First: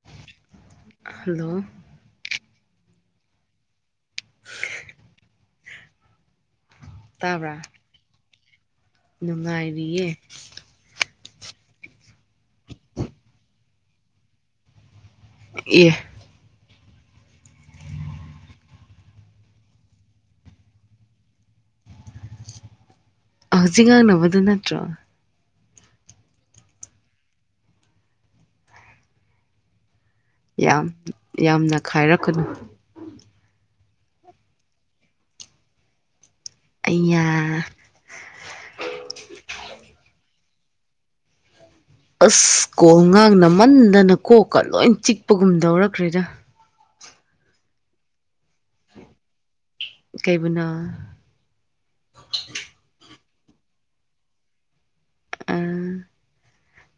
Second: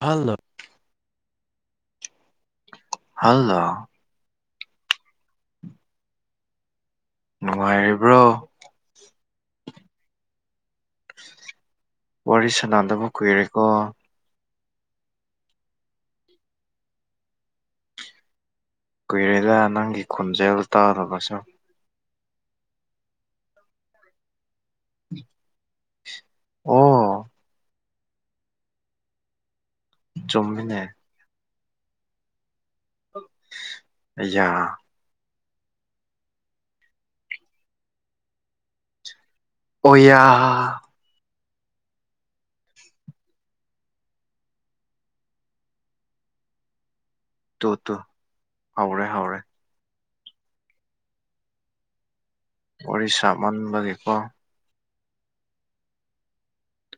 hello hello hello ꯇꯥꯕ꯭ꯔꯥ ꯅꯨꯡꯉꯥꯏꯔꯤꯕ꯭ꯔꯣ ꯅꯨꯡꯉꯥꯏꯔꯤꯌꯦ ꯋꯥꯔꯤ ꯁꯅꯗꯕ ꯀꯨꯏꯔꯦꯀꯣ [unintelligible] ꯀꯨꯏꯔꯦꯗꯦ ꯅꯪꯒꯤ ꯈꯣꯟꯖꯦꯜ ꯇꯥꯗꯕꯁꯨ ꯍꯧꯖꯤꯛ ꯉꯥꯡꯅꯕꯗꯨ ꯅꯠꯇ꯭ꯔꯣ ꯑꯣ ꯆꯨꯝꯃꯤꯅꯦ ꯌꯥꯝ ꯌꯥꯝꯅ ꯈꯥꯏꯔꯛꯀꯅꯨ ꯑꯩꯌꯥ ꯑꯩꯌꯥ ꯑꯣꯏꯌꯥ ꯑꯁ ꯀꯣꯜ ꯉꯥꯡꯅꯝꯃꯟꯗꯅ ꯀꯣꯛꯀ ꯂꯣꯏ ꯆꯤꯛꯄꯒꯨꯝ ꯇꯧꯔꯛꯈ꯭ꯔꯦꯗ ꯇꯣ ꯇꯣ ꯍꯧꯔꯦ ꯍꯧꯔꯦ ꯀꯩꯕꯨꯅꯣ ꯋꯥꯔꯤ ꯁꯥꯃꯟꯕꯗꯒꯤꯀꯣ ꯑꯥ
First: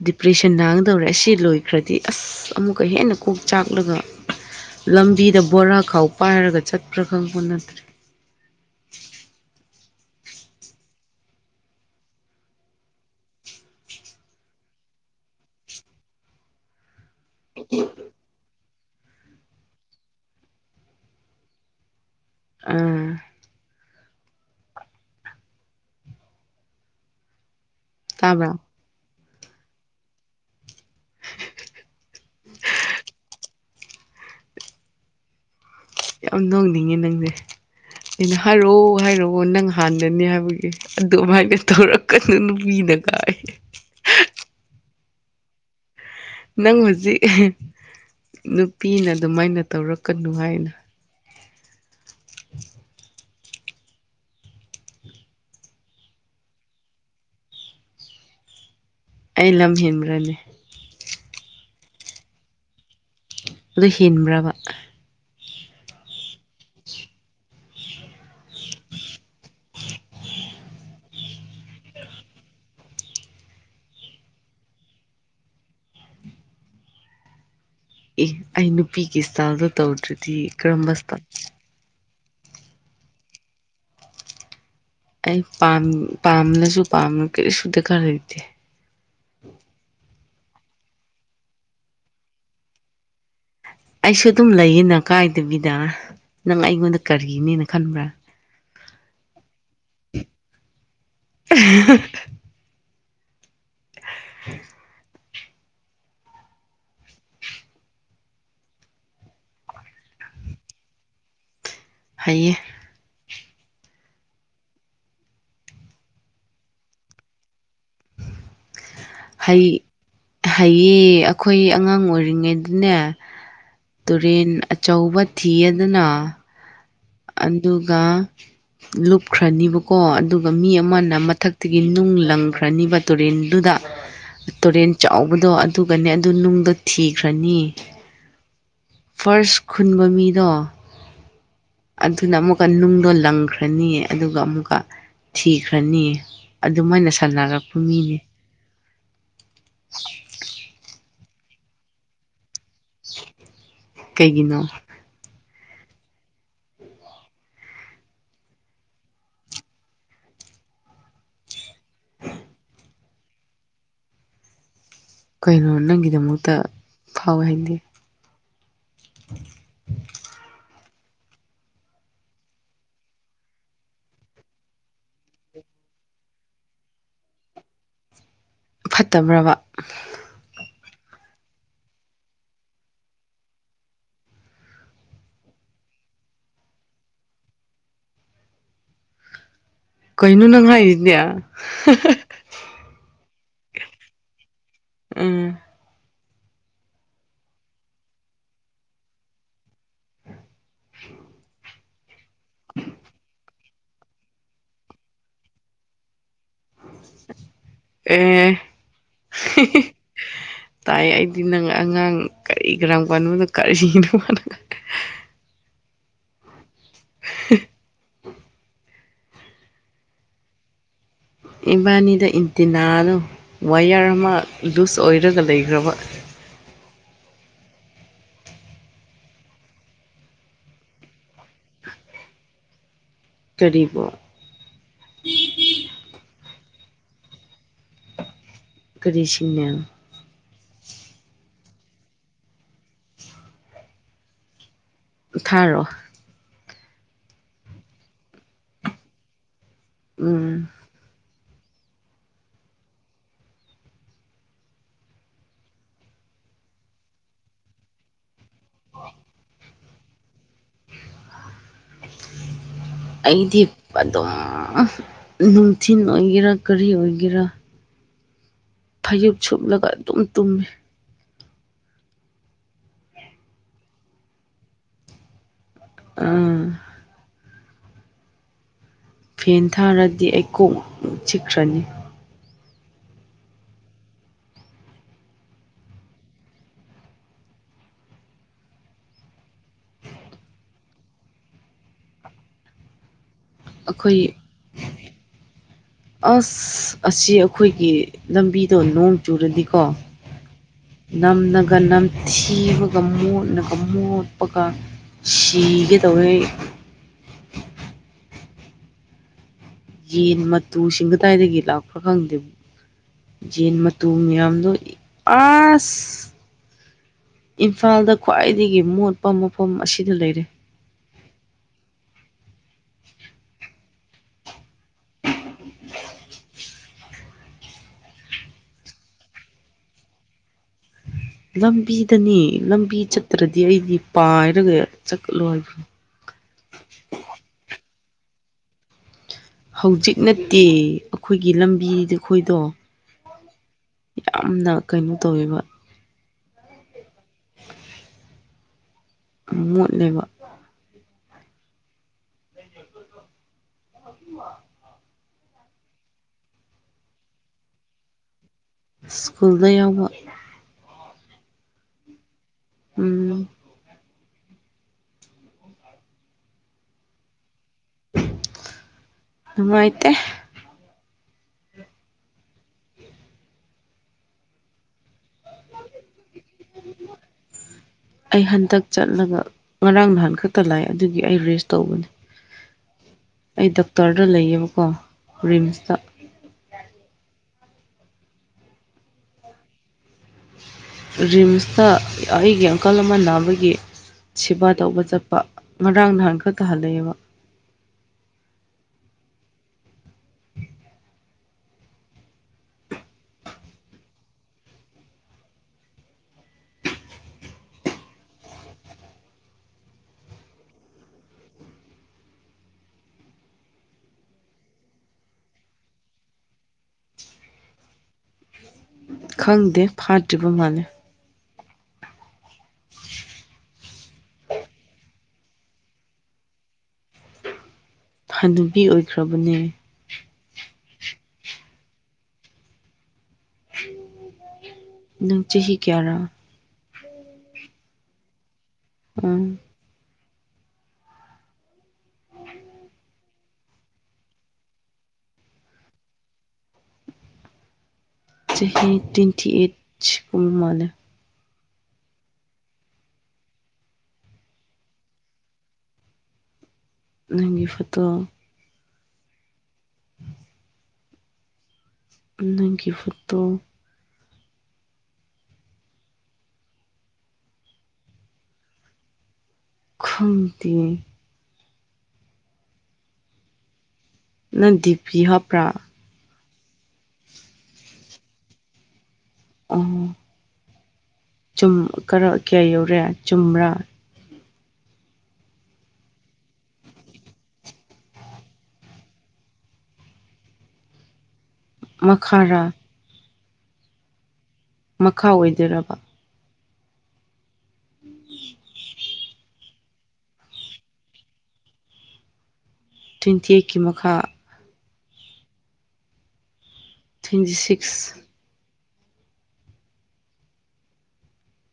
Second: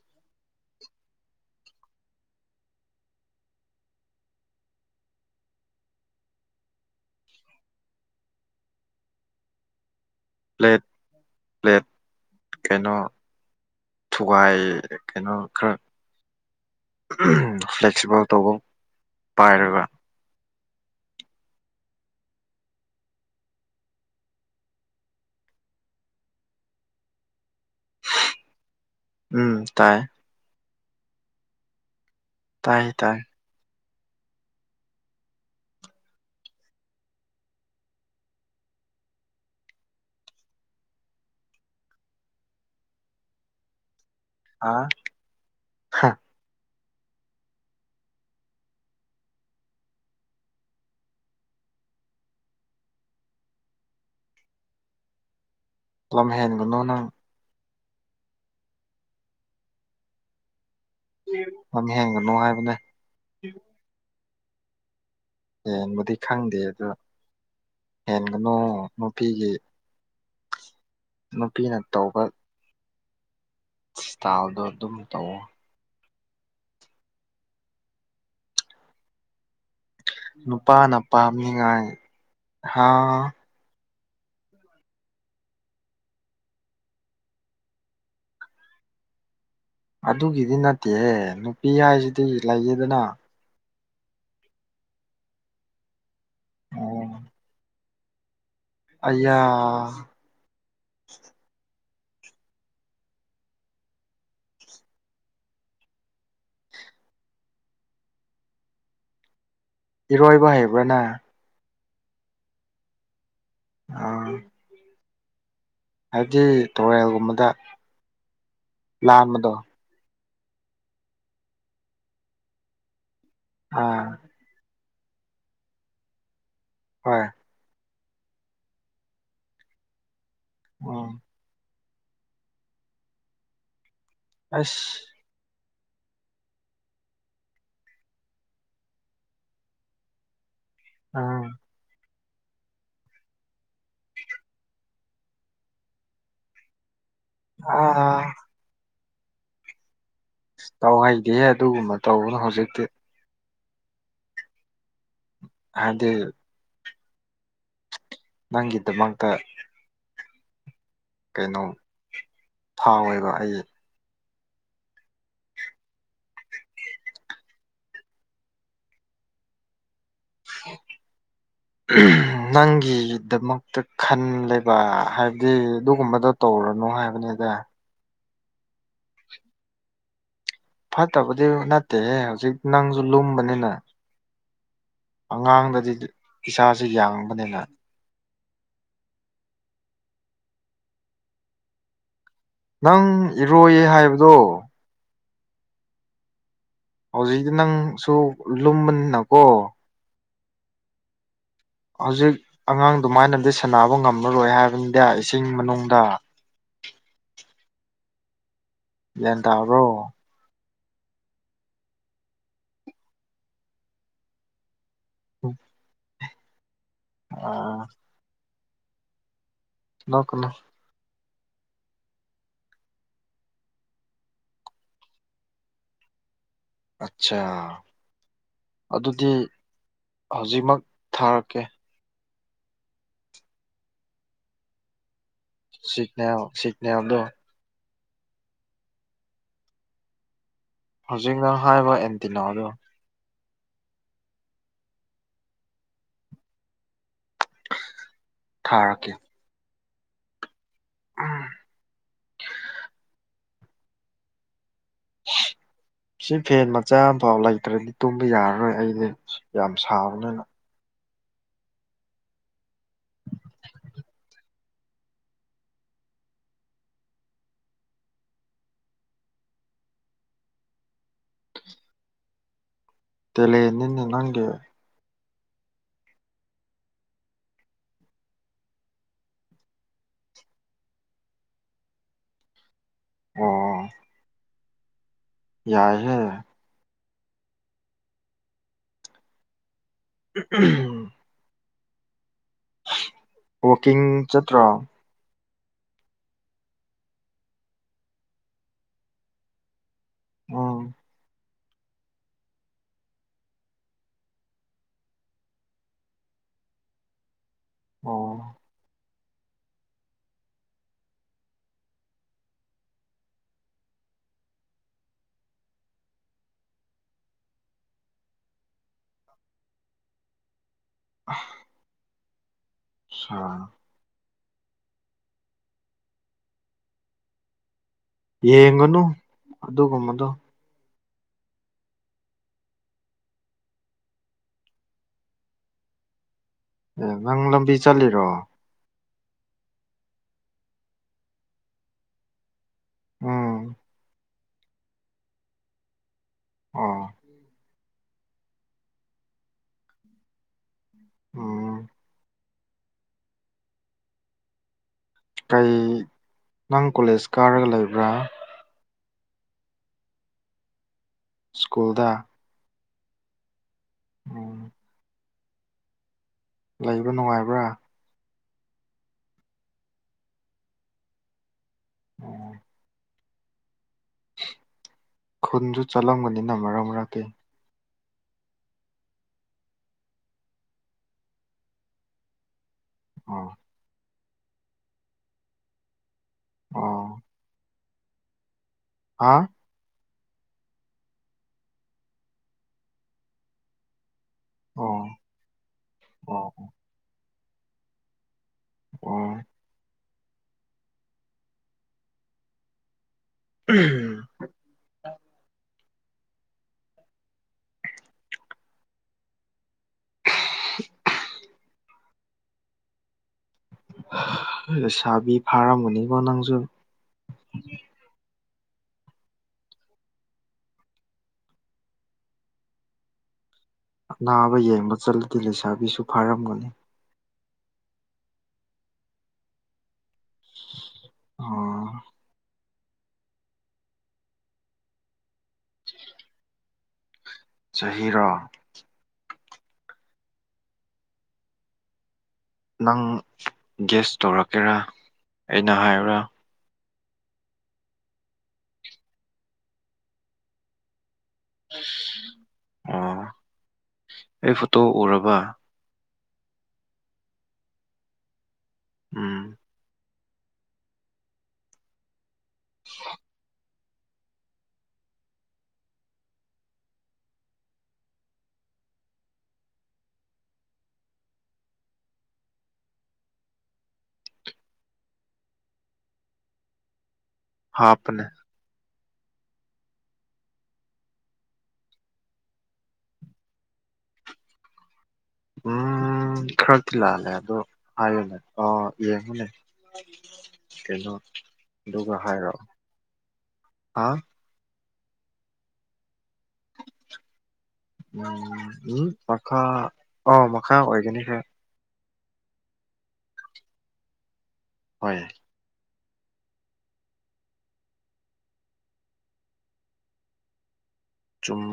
ꯗꯤꯄ꯭ꯔꯦꯁꯟ ꯅꯥꯒꯗꯧꯔꯦ ꯑꯁꯤ ꯂꯣꯏꯈ꯭ꯔꯗꯤ ꯑꯁ ꯑꯃꯨꯛꯀ ꯍꯦꯟꯅ ꯀꯣꯛ ꯆꯥꯛꯂꯒ ꯂꯝꯕꯤꯗ ꯕꯣꯔꯥ ꯈꯥꯎ ꯄꯥꯏꯔꯒ ꯆꯠꯄ꯭ꯔꯥ ꯈꯪꯄꯣ ꯅꯠꯇ꯭ꯔꯦ ꯄ꯭ꯂꯦꯠ ꯄ꯭ꯂꯦꯠ ꯀꯩꯅꯣ ꯊꯨꯒꯥꯏ ꯀꯩꯅꯣ ꯈꯔ ꯐꯂꯦꯛꯁꯤꯕꯜ ꯇꯧꯕꯝ ꯄꯥꯏꯔꯒ ꯎꯝ ꯇꯥꯕ꯭ꯔꯥ ꯎꯝ ꯇꯥꯏ ꯇꯥꯏꯌꯦ ꯇꯥꯏ ꯌꯥꯝ ꯅꯣꯡꯅꯤꯡꯉꯦ ꯅꯪꯁꯦ ꯑꯩꯅ ꯍꯥꯏꯔꯛꯑꯣ ꯍꯥꯏꯔꯛꯑꯣ ꯅꯪ ꯍꯥꯟꯅꯅꯦ ꯍꯥꯏꯕꯒꯤ ꯑꯗꯨꯃꯥꯏꯅ ꯇꯧꯔꯛꯀꯅꯨ ꯅꯨꯄꯤꯅ ꯀꯥꯏ ꯑꯥ ꯅꯪ ꯍꯧꯖꯤꯛ ꯅꯨꯄꯤꯅ ꯑꯗꯨꯃꯥꯏꯅ ꯇꯧꯔꯛꯀꯅꯨ ꯍꯥꯏꯅ ꯂꯝꯍꯦꯟꯒꯟꯅꯣ ꯅꯣ ꯑꯩ ꯂꯝ ꯍꯦꯟꯕ꯭ꯔꯅꯦ ꯂꯝꯍꯦꯟꯒꯅꯣ ꯍꯥꯏꯕꯅꯦ ꯑꯗꯨ ꯍꯦꯟꯕꯔ꯭ꯕ ꯍꯦꯟꯕꯗꯤ ꯈꯪꯗꯦꯗ ꯍꯦꯟꯒꯅꯨ ꯅꯨꯄꯤꯒꯤ ꯅꯨꯄꯤꯅ ꯇꯧꯕ ꯏꯁꯇꯥꯢꯜꯗꯣ ꯑꯗꯨꯝ ꯇꯧꯋꯣ ꯑꯦ ꯑꯩ ꯅꯨꯄꯤꯒꯤ ꯏꯁꯇꯥꯢꯜꯗꯣ ꯇꯧꯗ꯭ꯔꯤ ꯅꯨꯄꯥꯅ ꯄꯥꯝꯅꯤꯡꯉꯥꯏ ꯍꯥ ꯑꯩ ꯄꯥꯝ ꯄꯥꯝꯂꯁꯨ ꯄꯥꯝ ꯀꯔꯤꯁꯨ ꯗꯔꯀꯥꯔ ꯂꯩꯇꯦ ꯑꯗꯨꯒꯤꯗꯤ ꯅꯠꯇꯦꯍꯦ ꯅꯨꯄꯤ ꯍꯥꯏꯁꯤꯗꯤ ꯂꯩꯌꯦꯗꯅ ꯑꯩꯁꯨ ꯑꯗꯨꯝ ꯂꯩꯌꯦꯅ ꯀꯥꯏꯗꯕꯤꯗ ꯅꯪ ꯑꯩꯉꯣꯟꯗ ꯑꯣ ꯀꯔꯤꯅꯦꯅ ꯈꯟꯕ꯭ꯔꯥ ꯑꯩꯌꯥ [unintelligible] [inaudible] ꯏꯔꯣꯏꯕ ꯍꯩꯕ꯭ꯔ ꯅꯪ ꯍꯩꯌꯦ ꯑꯥ ꯍꯥꯏꯕꯗꯤ ꯇꯨꯔꯦꯜꯒꯨꯝꯕꯗ ꯂꯥꯟꯕꯗꯣ ꯍꯩ ꯍꯩꯌꯦ ꯑꯈꯣꯏ ꯑꯉꯥꯡ ꯑꯣꯏꯔꯤꯉꯩꯗꯅꯦ ꯑꯥ ꯇꯨꯔꯦꯟ ꯑꯆꯧꯕ ꯊꯤꯌꯦꯗꯅ ꯍꯣꯏ ꯑꯗꯨꯒ ꯂꯨꯞꯈ꯭ꯔꯅꯤꯕꯀꯣ ꯑꯗꯨꯒ ꯃꯤ ꯎꯝ ꯑꯃꯅ ꯃꯊꯛ ꯑꯗꯒꯤ ꯅꯨꯡ ꯂꯪꯈ꯭ꯔꯅꯤꯕ ꯇꯨꯔꯦꯟꯗꯨꯗ ꯑꯁ ꯇꯨꯔꯦꯟ ꯆꯥꯎꯕꯗꯣ ꯑꯗꯨꯒꯅꯦ ꯑꯗꯨ ꯅꯨꯡꯗꯣ ꯊꯤꯈ꯭ꯔꯅꯤ ꯐꯥꯔꯁ ꯈꯨꯟꯕ ꯃꯤꯗꯣ ꯑꯥ ꯑꯗꯨꯅ ꯑꯃꯨꯛꯀ ꯅꯨꯡꯗꯣ ꯂꯪꯈ꯭ꯔꯅꯤ ꯑꯗꯨꯒ ꯑꯃꯨꯛꯀ ꯊꯤꯈ꯭ꯔꯅꯤ ꯑꯗꯨꯃꯥꯏꯅ ꯁꯥꯟꯅꯔꯛꯄ ꯃꯤꯅꯤ ꯑꯥ ꯇꯧꯍꯩꯗꯦꯍꯦ ꯑꯗꯨꯒꯨꯝꯕ ꯇꯧꯒꯅꯨ ꯍꯧꯖꯤꯛꯇꯤ ꯀꯩꯒꯤꯅꯣ ꯑꯗꯨ ꯅꯪꯒꯤꯗꯃꯛꯇ ꯀꯩꯅꯣꯝ ꯐꯥꯎꯌꯦꯕ ꯑꯩ ꯀꯩꯅꯣ ꯅꯪꯒꯤꯗꯃꯛꯇ ꯐꯥꯎꯋꯦ ꯍꯥꯏꯗꯤ [inaudible] [inaudible] ꯅꯪꯒꯤꯗꯃꯛꯇ ꯈꯟꯂꯦꯕ ꯍꯥꯏꯕꯗꯤ ꯑꯗꯨꯒꯨꯝꯕꯗꯣ ꯇꯧꯔꯅꯨ ꯍꯥꯏꯕꯅꯤꯗ ꯐꯠꯇꯕ꯭ꯔꯕ ꯐꯠꯇꯕꯗꯤ ꯅꯠꯇꯦꯍꯦ ꯍꯧꯖꯤꯛ ꯅꯪꯁꯨ ꯂꯨꯝꯕꯅꯤꯅ ꯑꯉꯥꯡꯗꯗꯤ ꯏꯁꯥꯁꯦ ꯌꯥꯡꯕꯅꯤꯅ ꯀꯩꯅꯣ ꯅꯪ ꯍꯥꯏꯔꯤꯁꯤꯗꯤ ꯅꯪ ꯏꯔꯣꯏꯌꯦ ꯍꯥꯏꯕꯗꯣ ꯎꯝ ꯍꯧꯖꯤꯛꯇꯤ ꯅꯪꯁꯨ ꯂꯨꯝꯕꯅꯤꯅꯀꯣ [inaudible] ꯍꯧꯖꯤꯛ ꯑꯉꯥꯡꯗꯨꯃꯥꯏꯅꯗꯤ ꯁꯥꯟꯅꯕ ꯉꯝꯃꯔꯣꯏ ꯍꯥꯏꯕꯅꯤꯗ ꯏꯁꯤꯡ ꯃꯅꯨꯡꯗ ꯑꯦ ꯒꯤꯌꯥꯟ ꯇꯕ꯭ꯔꯣ ꯇꯥꯏ ꯑꯩꯗꯤ ꯅꯪ ꯑꯉꯥꯡ ꯀꯔꯤ ꯀꯔꯝ ꯀꯥꯟꯗꯣ ꯀꯔꯤꯅꯣ ꯎꯝ ꯑꯥ ꯅꯣꯛꯀꯅꯨ ꯏꯕꯥꯟꯅꯤꯗ ꯏꯟꯇꯤꯅꯥꯗꯣ ꯋꯥꯏꯌꯔ ꯑꯃ ꯂꯨꯁ ꯑꯣꯏꯔꯒ ꯂꯩꯈ꯭ꯔꯕ ꯑꯠꯁꯤ ꯑꯗꯨꯗꯤ ꯍꯧꯖꯤꯛꯃꯛ ꯊꯥꯔꯛꯀꯦ ꯀꯔꯤꯕꯣ ꯁꯤꯛꯅꯦꯜ ꯁꯤꯛꯅꯦꯜꯗꯣ ꯀꯔꯤ ꯁꯤꯛꯅꯦꯜ ꯍꯧꯖꯤꯛꯅ ꯍꯥꯏꯕ ꯑꯦꯟꯇꯤꯅꯗꯣ ꯊꯥꯔꯛꯑꯣ ꯊꯥꯔꯛꯀꯦ ꯎꯝ ꯑꯝ ꯁꯤ ꯐꯦꯟ ꯃꯆꯥ ꯑꯃꯐꯥꯎ ꯂꯩꯇ꯭ꯔꯗꯤ ꯇꯨꯝꯕ ꯌꯥꯔꯔꯣꯏ ꯑꯩꯗꯤ ꯌꯥꯝ ꯁꯥꯕꯅꯤꯅ ꯎ [inaudible] ꯑꯩꯗꯤ ꯑꯗꯨꯝ ꯅꯨꯡꯊꯤꯟ ꯑꯣꯏꯒꯦꯔꯥ ꯀꯔꯤ ꯑꯣꯏꯒꯦꯔꯥ ꯐꯩꯖꯨꯞ ꯁꯨꯞꯂꯒ ꯑꯗꯨꯝ ꯇꯨꯝꯃꯦ ꯇꯦꯂꯦꯟꯅꯤꯅꯦ ꯅꯪꯒꯤ ꯑꯡ ꯐꯦꯟ ꯊꯥꯔꯗꯤ ꯑꯩ ꯀꯣꯛ ꯆꯤꯛꯈ꯭ꯔꯅꯤ ꯑꯣ ꯌꯥꯏꯍꯦ ꯎꯝ ꯎꯝꯍ ꯋꯥꯛꯀꯤꯡ ꯑꯩꯈꯣꯏ ꯆꯠꯇ꯭ꯔꯣ ꯑꯁ ꯑꯁꯤ ꯑꯩꯈꯣꯏꯒꯤ ꯂꯝꯕꯤꯗꯣ ꯅꯣꯡ ꯆꯨꯔꯗꯤꯀꯣ ꯎꯝ ꯅꯝꯅꯒ ꯅꯝ ꯊꯤꯕꯒ ꯃꯣꯠꯂꯒ ꯃꯣꯠꯄꯒ ꯁꯤꯒꯦ ꯗꯧꯑꯦ ꯑꯣ ꯌꯦꯟ ꯃꯇꯨꯁꯤꯡ ꯀꯗꯥꯏꯗꯒꯤ ꯂꯥꯛꯄ꯭ꯔꯥ ꯈꯪꯗꯦ ꯌꯦꯟ ꯃꯇꯨ ꯃꯤꯌꯥꯝꯗꯣ ꯑꯥꯁ ꯏꯝꯐꯥꯜꯗ ꯈ꯭ꯋꯥꯏꯗꯒꯤ ꯃꯣꯠꯄ ꯃꯐꯝ ꯑꯁꯤꯗ ꯂꯩꯔꯦ ꯑꯥꯍ ꯁꯥꯔ ꯌꯦꯡꯉꯅꯨ ꯑꯗꯨꯒꯨꯝꯕꯗꯣ ꯂꯝꯕꯤꯗꯅꯦ ꯂꯝꯕꯤ ꯆꯠꯇ꯭ꯔꯗꯤ ꯑꯩꯗꯤ ꯄꯥꯏꯔꯒ ꯆꯠꯂꯣ ꯍꯥꯏꯕ꯭ꯔꯣ ꯑꯦ ꯅꯪ ꯂꯝꯕꯤ ꯆꯠꯂꯤꯔꯣ ꯍꯧꯖꯤꯛ ꯅꯠꯇꯦ ꯑꯩꯈꯣꯏꯒꯤ ꯂꯝꯕꯤꯗ ꯑꯩꯈꯣꯏꯗꯣ ꯑꯥ ꯌꯥꯝꯅ ꯀꯩꯅꯣ ꯇꯧꯋꯦꯕꯥ ꯑꯣ ꯎꯝ ꯃꯣꯠꯂꯦꯕ ꯑꯣ [inaudible] ꯀꯩ ꯅꯪ ꯀꯣꯂꯦꯖ ꯀꯥꯔꯒ ꯂꯩꯕ꯭ꯔꯥ ꯁ꯭ꯀꯨꯜꯗ ꯌꯥꯎꯕ ꯁ꯭ꯀꯨꯜꯗ ꯎꯝ ꯑꯣ ꯂꯩꯕꯥ ꯅꯨꯡꯉꯥꯏꯕ꯭ꯔꯥ ꯅꯨꯡꯉꯥꯏꯇꯦ ꯑꯣ ꯈꯨꯟꯗꯨ ꯆꯠꯂꯝꯒꯅꯤꯅ ꯃꯔꯛ ꯃꯔꯛꯇꯤ ꯑꯩ ꯍꯟꯗꯛ ꯆꯠꯂꯒ ꯉꯔꯥꯡ ꯅꯍꯥꯟ ꯈꯛꯇ ꯂꯥꯛꯑꯦ ꯑꯗꯨꯒꯤ ꯑꯩ ꯔꯦꯁ ꯇꯧꯕꯅꯤ [inaudible] ꯑꯣ ꯑꯩ ꯗꯣꯛꯇ꯭ꯔꯗ ꯂꯩꯌꯦꯕꯀꯣ ꯔꯤꯝꯁꯇ ꯑꯣ ꯑꯥ ꯔꯤꯝꯁꯇ ꯑꯩꯒꯤ ꯑꯪꯀꯜ ꯑꯃ ꯅꯥꯕꯒꯤ ꯁꯦꯕꯥ ꯑꯣ ꯇꯧꯕ ꯆꯠꯄ ꯉꯔꯥꯡ ꯅꯍꯥꯟ ꯑꯣ ꯈꯛꯇꯥ ꯍꯜꯂꯛꯑꯦꯕ ꯑꯣ ꯎꯝꯍꯝ ꯎꯝ [unintelligible] ꯍꯥ ꯂꯩꯁꯥꯕꯤ ꯐꯥꯔꯝꯃꯅꯤꯕꯣ ꯅꯪꯖꯨ ꯈꯪꯗꯦ ꯐꯥꯗ꯭ꯔꯤꯕ ꯃꯥꯜꯂꯦ ꯑꯅꯥꯕ ꯌꯦꯡꯕ ꯆꯠꯂꯗꯤ ꯂꯩꯁꯥꯕꯤꯁꯨ ꯐꯥꯔꯝꯃꯅꯤ ꯍꯅꯨꯕꯤ ꯑꯣꯏꯈ꯭ꯔꯕꯅꯦ ꯑꯣ ꯅꯪ ꯆꯍꯤ ꯀꯌꯥꯔ ꯆꯍꯤꯔꯣ ꯎꯝ ꯅꯪ ꯒ꯭ꯌꯥꯁ ꯇꯧꯔꯛꯀꯦꯔꯥ ꯑꯩꯅ ꯍꯥꯏꯌꯣꯔꯥ ꯆꯍꯤ ꯇ꯭ꯨꯋꯦꯟꯇꯤ ꯑꯩꯠ ꯁꯨꯔꯕ ꯃꯥꯟꯂꯦ ꯑꯣ ꯑꯩ ꯐꯣꯇꯣ ꯎꯔꯕ ꯅꯪꯒꯤ ꯐꯣꯇꯣ ꯎꯝ ꯅꯪꯒꯤ ꯐꯣꯇꯣ ꯈꯪꯗꯦ ꯅꯪ ꯗꯤꯞꯄꯤ ꯍꯥꯞꯄꯔꯥ ꯍꯥꯞꯄꯅꯦ ꯑꯍꯥ ꯆꯨꯝ ꯀꯔ ꯀꯌꯥ ꯌꯧꯔꯦ ꯆꯨꯝꯔꯥ ꯎꯝ ꯈꯔꯗꯤ ꯂꯥꯜꯂꯦ ꯑꯗꯨ ꯍꯥꯏꯌꯨꯅꯦ ꯑ ꯌꯦꯡꯉꯨꯅꯦ ꯀꯩꯅꯣ ꯑꯗꯨꯒ ꯍꯥꯏꯔꯣ ꯃꯈꯥꯔꯥ ꯍꯥ ꯃꯈꯥ ꯑꯣꯏꯗꯣꯏꯔꯕ ꯎꯝ ꯎꯝ ꯃꯈꯥ ꯑꯣ ꯃꯈꯥ ꯑꯣꯏꯒꯅꯤꯍꯦ ꯇ꯭ꯋꯦꯟꯇꯤ ꯑꯩꯠꯀꯤ ꯃꯈꯥ ꯍꯣꯏ ꯇꯨꯋꯦꯟꯇꯤ ꯁꯤꯛꯁ ꯆꯨꯝ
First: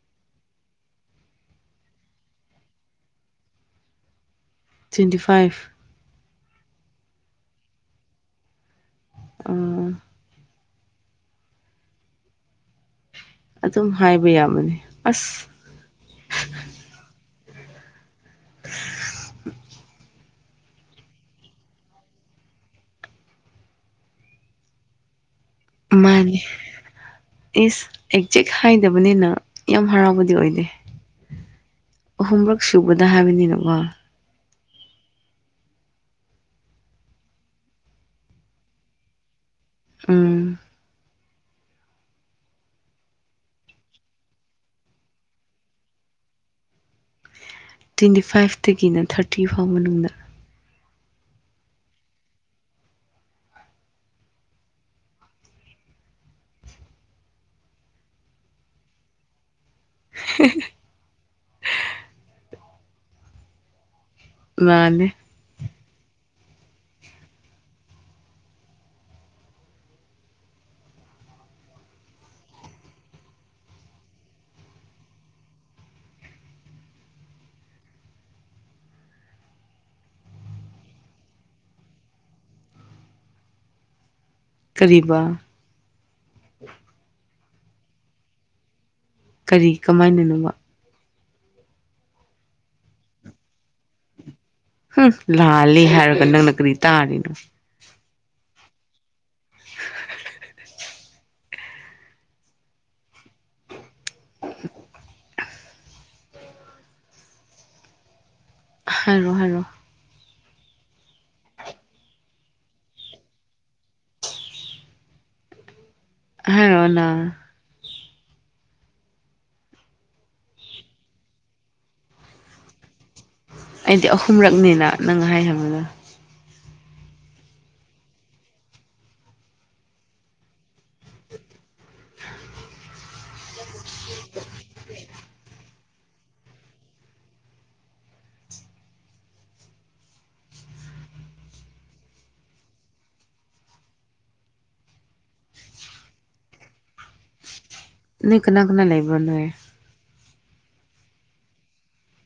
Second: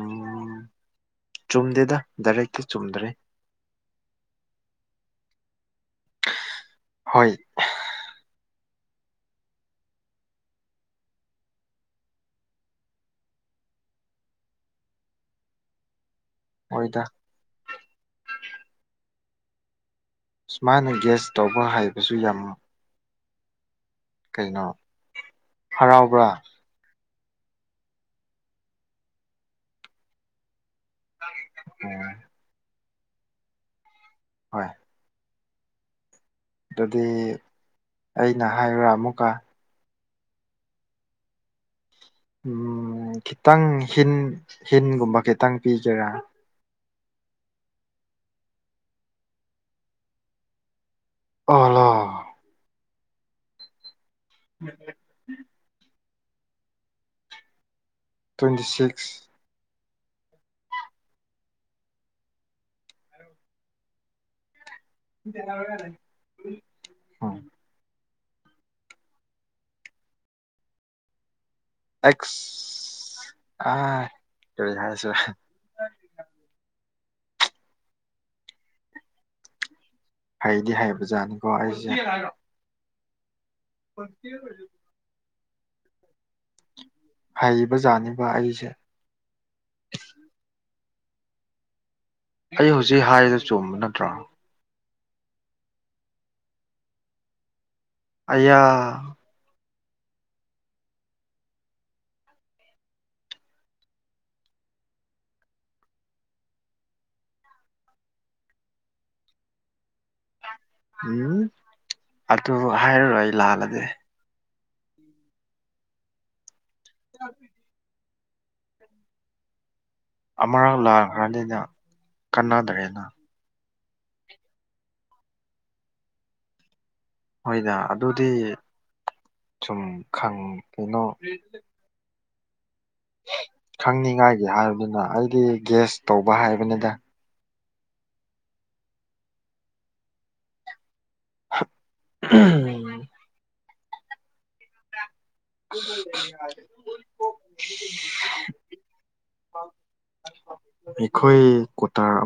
ꯆꯨꯝꯗꯦꯗ ꯗꯥꯏꯔꯦꯛꯇꯤ ꯆꯨꯝꯗ꯭ꯔꯤ ꯇ꯭ꯋꯦꯟꯇꯤ ꯐꯥꯏꯚ [unintelligible] ꯍꯣꯏ ꯑꯥ [unintelligible] ꯑꯗꯨꯝ ꯍꯥꯏꯕ ꯌꯥꯕꯅꯤ ꯑꯁ ꯍꯣꯏꯗ [unintelligible] ꯁꯨꯃꯥꯏꯅ ꯒ꯭ꯌꯥꯁ ꯇꯧꯕ ꯍꯥꯏꯕꯁꯨ ꯌꯥꯝ ꯀꯩꯅꯣ ꯍꯔꯥꯎꯕ꯭ꯔꯥ ꯃꯥꯅꯤ ꯏꯁ ꯑꯦꯛꯖꯦꯛ ꯍꯥꯏꯗꯕꯅꯤꯅ ꯌꯥꯝ ꯍꯔꯥꯎꯕꯗꯤ ꯑꯣꯏꯗꯦ [unintelligible] ꯑꯣ ꯑꯍꯨꯝꯔꯛ ꯁꯨꯕꯗ ꯍꯥꯏꯕꯅꯤꯅ ꯃ ꯍꯣꯏ ꯑꯗꯨꯗꯤ ꯑꯩꯅ ꯍꯥꯏꯌꯨꯔ ꯑꯃꯨꯛꯀ ꯎꯝ ꯎꯝ ꯈꯤꯇꯪ ꯍꯤꯟ ꯍꯤꯟꯒꯨꯝꯕ ꯈꯤꯇꯪ ꯄꯤꯒꯦꯔꯥ ꯇ꯭ꯋꯦꯟꯇꯤ ꯐꯥꯏꯚꯇꯒꯤꯅ ꯊꯥꯔꯇꯤ ꯐꯧ ꯃꯅꯨꯡꯗ ꯑꯂꯥ [unintelligible] ꯇꯨ꯭ꯋꯦꯟꯇꯤ ꯁꯤꯛꯁ [unintelligible] ꯃꯥꯅꯤ [unintelligible] ꯍꯥ ꯑꯦꯋ ꯑ ꯀꯩ ꯍꯥꯏꯁꯤꯔ ꯍꯩꯗꯤ ꯍꯥꯏꯕꯖꯥꯠꯅꯤꯀꯣ ꯑꯩꯁꯦ [unintelligible] ꯀꯔꯤꯕ ꯍꯩꯕꯖꯥꯠꯅꯦꯕꯥ ꯑꯩꯁꯦ ꯀꯔꯤ ꯀꯃꯥꯏꯅꯅꯣꯕꯥ ꯑꯩ ꯍꯧꯖꯤꯛ ꯍꯥꯏꯔ ꯆꯨꯝꯕ ꯅꯠꯇ꯭ꯔꯣ ꯍꯨꯝ ꯂꯥꯜꯂꯤ ꯍꯥꯏꯔꯒ ꯅꯪꯅ ꯀꯔꯤ ꯇꯥꯔꯤꯅꯣ ꯑꯩꯌꯥ ꯍꯥꯏꯔꯣ ꯍꯥꯏꯔꯣ ꯎꯝ ꯑꯗꯨ ꯍꯥꯏꯔꯔꯣꯏ ꯂꯥꯜꯂꯒꯦ ꯍꯥꯏꯔꯣ ꯅꯪ [inaudible] ꯑꯥꯃꯔꯅ ꯍꯥꯏꯗꯤꯗ ꯀꯥꯟꯅꯗ꯭ꯔꯦꯅ ꯑꯩꯗꯤ ꯑꯍꯨꯝꯔꯛꯅꯤꯅ ꯅꯪ ꯍꯥꯏꯍꯟꯕꯗꯣ ꯍꯣꯏꯗ ꯑꯗꯨꯗꯤ ꯁꯨꯝ ꯈꯪ ꯀꯩꯅꯣ [inaudible] ꯈꯪꯅꯤꯉꯥꯏꯒꯤ ꯍꯥꯏꯕꯅꯤꯅ ꯑꯩꯗꯤ ꯒꯦꯁ ꯇꯧꯕ ꯍꯥꯏꯕꯅꯤꯗ ꯍꯥ ꯎꯝ [unintelligible] ꯅꯣꯏ ꯀꯅꯥ ꯀꯅꯥ ꯂꯩꯕ꯭ꯔꯥ ꯅꯣꯏ ꯑꯩꯈꯣꯏ ꯀ꯭ꯋꯥꯇꯝ